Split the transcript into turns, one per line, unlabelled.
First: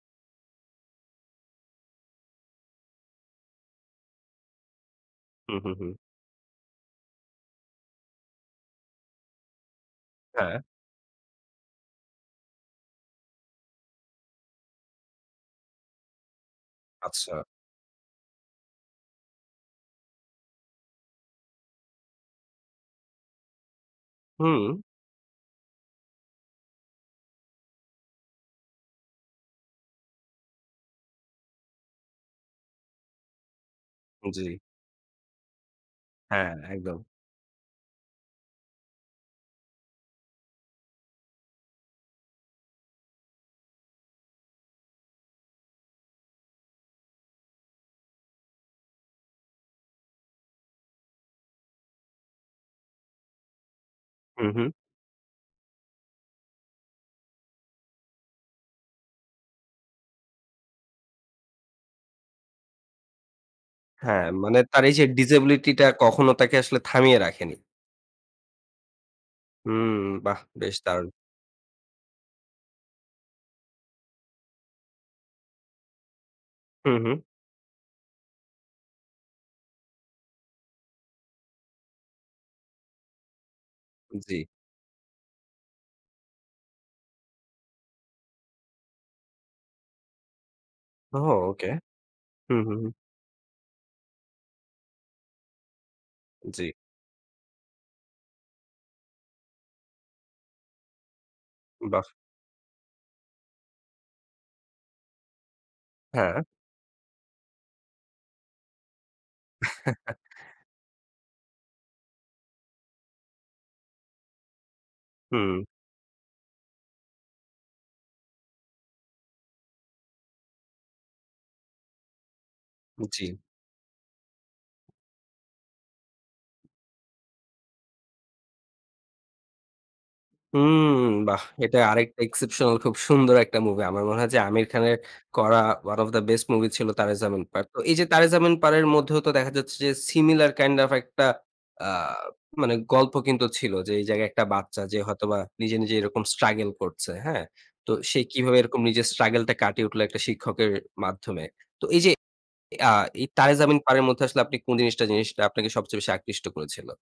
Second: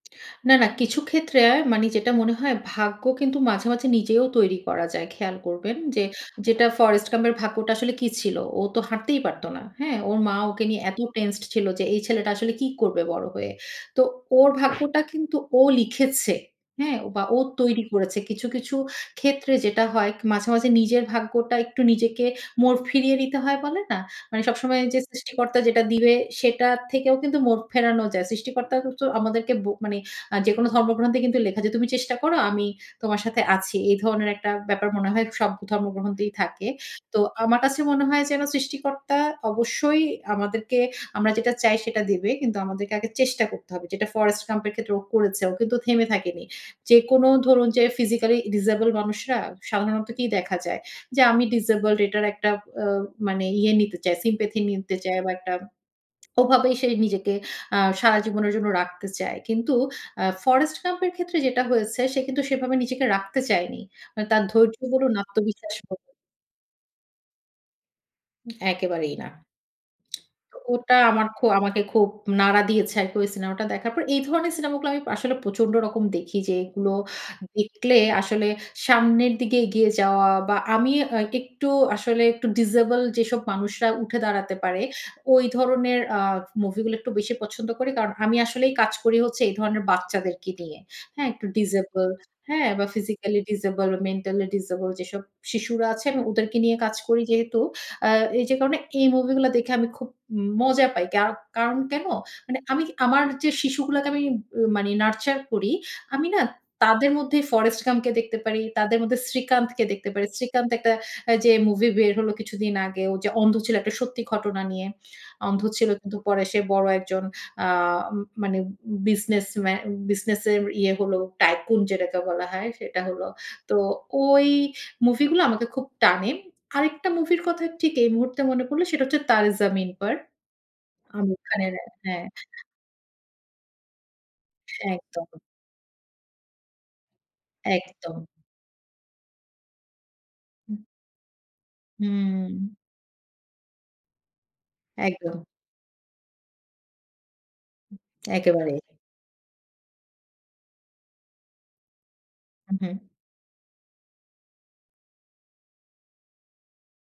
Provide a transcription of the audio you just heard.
না, না, কিছু ক্ষেত্রে মানে যেটা মনে হয় ভাগ্য কিন্তু মাঝে, মাঝে নিজেও তৈরি করা যায়। খেয়াল
হু, হু,
করবেন
হু।
যে যেটা Forest Gump এর ভাগ্যটা আসলে কি ছিল? ও তো হাঁটতেই পারত না, হ্যাঁ? ওর মা
হ্যাঁ।
ওকে নিয়ে এত টেন্সড ছিল যে এই ছেলেটা আসলে কি করবে বড় হয়ে? তো ওর ভাগ্যটা কিন্তু ও লিখেছে, হ্যাঁ? ও বা
আচ্ছা।
ও তৈরি করেছে। কিছু, কিছু ক্ষেত্রে যেটা হয় মাঝে, মাঝে নিজের ভাগ্যটা একটু নিজেকে মোড় ফিরিয়ে দিতে হয় বলে না? মানে
হুম।
সবসময় যে সৃষ্টিকর্তা দিবে সেটা থেকেও কিন্তু মোড় ফেরানো যায়। সৃষ্টিকর্তাকে তো আমাদেরকে ব মানে আ যেকোনো ধর্মগ্রন্থে কিন্তু লেখা যে "তুমি চেষ্টা করো। আমি তোমার সাথে আছি।" এই ধরনের একটা
জ্বী।
ব্যাপার মনে হয় সব ধর্মগ্রন্থেই
হ্যাঁ,
থাকে।
একদম।
তো আমার কাছে মনে হয় যেন সৃষ্টিকর্তা অবশ্যই আমাদেরকে আমরা যেটা চাই সেটা দিবে। কিন্তু আমাদেরকে আগে চেষ্টা করতে হবে। যেটা Forest Gulp এর ক্ষেত্রে ও করেছে, ও কিন্তু থেমে থাকেনি। যেকোনো ধরুন যে ফিজিক্যালি ডিজেবল মানুষরা সাধারণত কি দেখা যায়? যে আমি ডিজেবলড এটার একটা আ মানে ইয়ে নিতে চায়, মানে
হু,
sympathy
হু।
নিতে চাই, বা একটা ওভাবেই সে নিজেকে আ সারা জীবনের জন্য রাখতে চায়। কিন্তু আ Forest Gump এর ক্ষেত্রে যেটা হয়েছে সে কিন্তু সেভাবে নিজেকে রাখতে চায়নি। আ
হ্যাঁ,
তার
মানে
ধৈর্য
তার এই যে
বলুন
disability
আত্মবিশ্বাস
টা
বলু
কখনো তাকে আসলে থামিয়ে রাখেনি।
একেবারেই না।
হুম, বাহ!
তো
বেশ
ওটা
দারুণ!
আমার খু আমাকে খুব নাড়া দিয়েছে, আরকি ওই সিনেমাটা দেখার পর। এই ধরনের সিনেমা গুলো আমি আসলে প্রচন্ড রকম দেখি।
হু,
যেগুলো
হু।
দেখলে আসলে সামনের দিকে এগিয়ে যাওয়া, বা আমি আ একটু আসলে একটু ডিজেবল যেসব মানুষরা উঠে
জ্বী।
দাঁড়াতে পারে, ওই ধরনের আ মুভি গুলো একটু বেশি পছন্দ করি। কারণ আমি আসলেই কাজ করি হচ্ছে এই ধরনের বাচ্চাদেরকে নিয়ে, হ্যাঁ?
ওহো!
একটু
ওকে।
ডিজেবল
হু,
হ্যাঁ?
হু,
বা
হু।
ফিজিক্যালি ডিজেবল বা মেন্টালি ডিজেবল যেসব শিশুরা আছে আমি ওদেরকে
জ্বী।
নিয়ে কাজ করি যেহেতু। আ এই যে কারণে এই মুভি গুলা দেখে আমি খুব উম মজা পাই। কা কারণ
বাহ!
কেন? মানে আমি আমার যে শিশুগুলাকে আমি উ মানে নারচার করি, আমি না
হ্যাঁ।
তাদের মধ্যে Forest Gump কে দেখতে পারি, তাদের মধ্যে শ্রীকান্তকে দেখতে পারি। শ্রীকান্ত একটা আ যে মুভি বের হলো কিছুদিন আগে। ও যে অন্ধ ছিল, একটা সত্যি ঘটনা নিয়ে। অন্ধ
হু।
ছিল কিন্তু পরে সে বড় একজন আ মানে বিজনেস মে বিজনেস এর ইয়ে হল, tycoon যেটাকে বলা হয় সেটা
জ্বী।
হলো। তো ঐ মুভি গুলো আমাকে খুব টানে। আরেকটা মুভির কথা ঠিক এই মুহূর্তে মনে পড়লো সেটা হচ্ছে Taare Zameen Par.
হুম,
আমির
বাহ!
খানের
এটা আরেকটা
হ্যাঁ।
exceptional খুব সুন্দর একটা মুভি। আমার মনে হয় যে আমির খানের
একদম।
করা one of the best movie ছিল Taare Zameen Par. তো এই যে
একদম।
Taare Zameen Par এর মধ্যেও তো দেখা যাচ্ছে যে সিমিলার কাইন্ড
হুম।
ওফ একটা আ
হুম।
মানে গল্প কিন্তু ছিল। যে এই জায়গায় একটা বাচ্চা যে হয়তোবা
একদম।
নিজে, নিজে এরকম স্ট্রাগেল করছে। হ্যাঁ? তো
উ
সে কিভাবে
একেবারে।
এরকম নিজের স্ট্রাগেল টা কাটিয়ে উঠলো একটা শিক্ষকের মাধ্যমে। তো এই যে
হু,
আ
হুম।
এই Taare Zameen Par এর মধ্যে আসলে আপনি কোন জিনিসটা, জিনিসটা আপনাকে সবচেয়ে বেশি আকৃষ্ট করেছিল?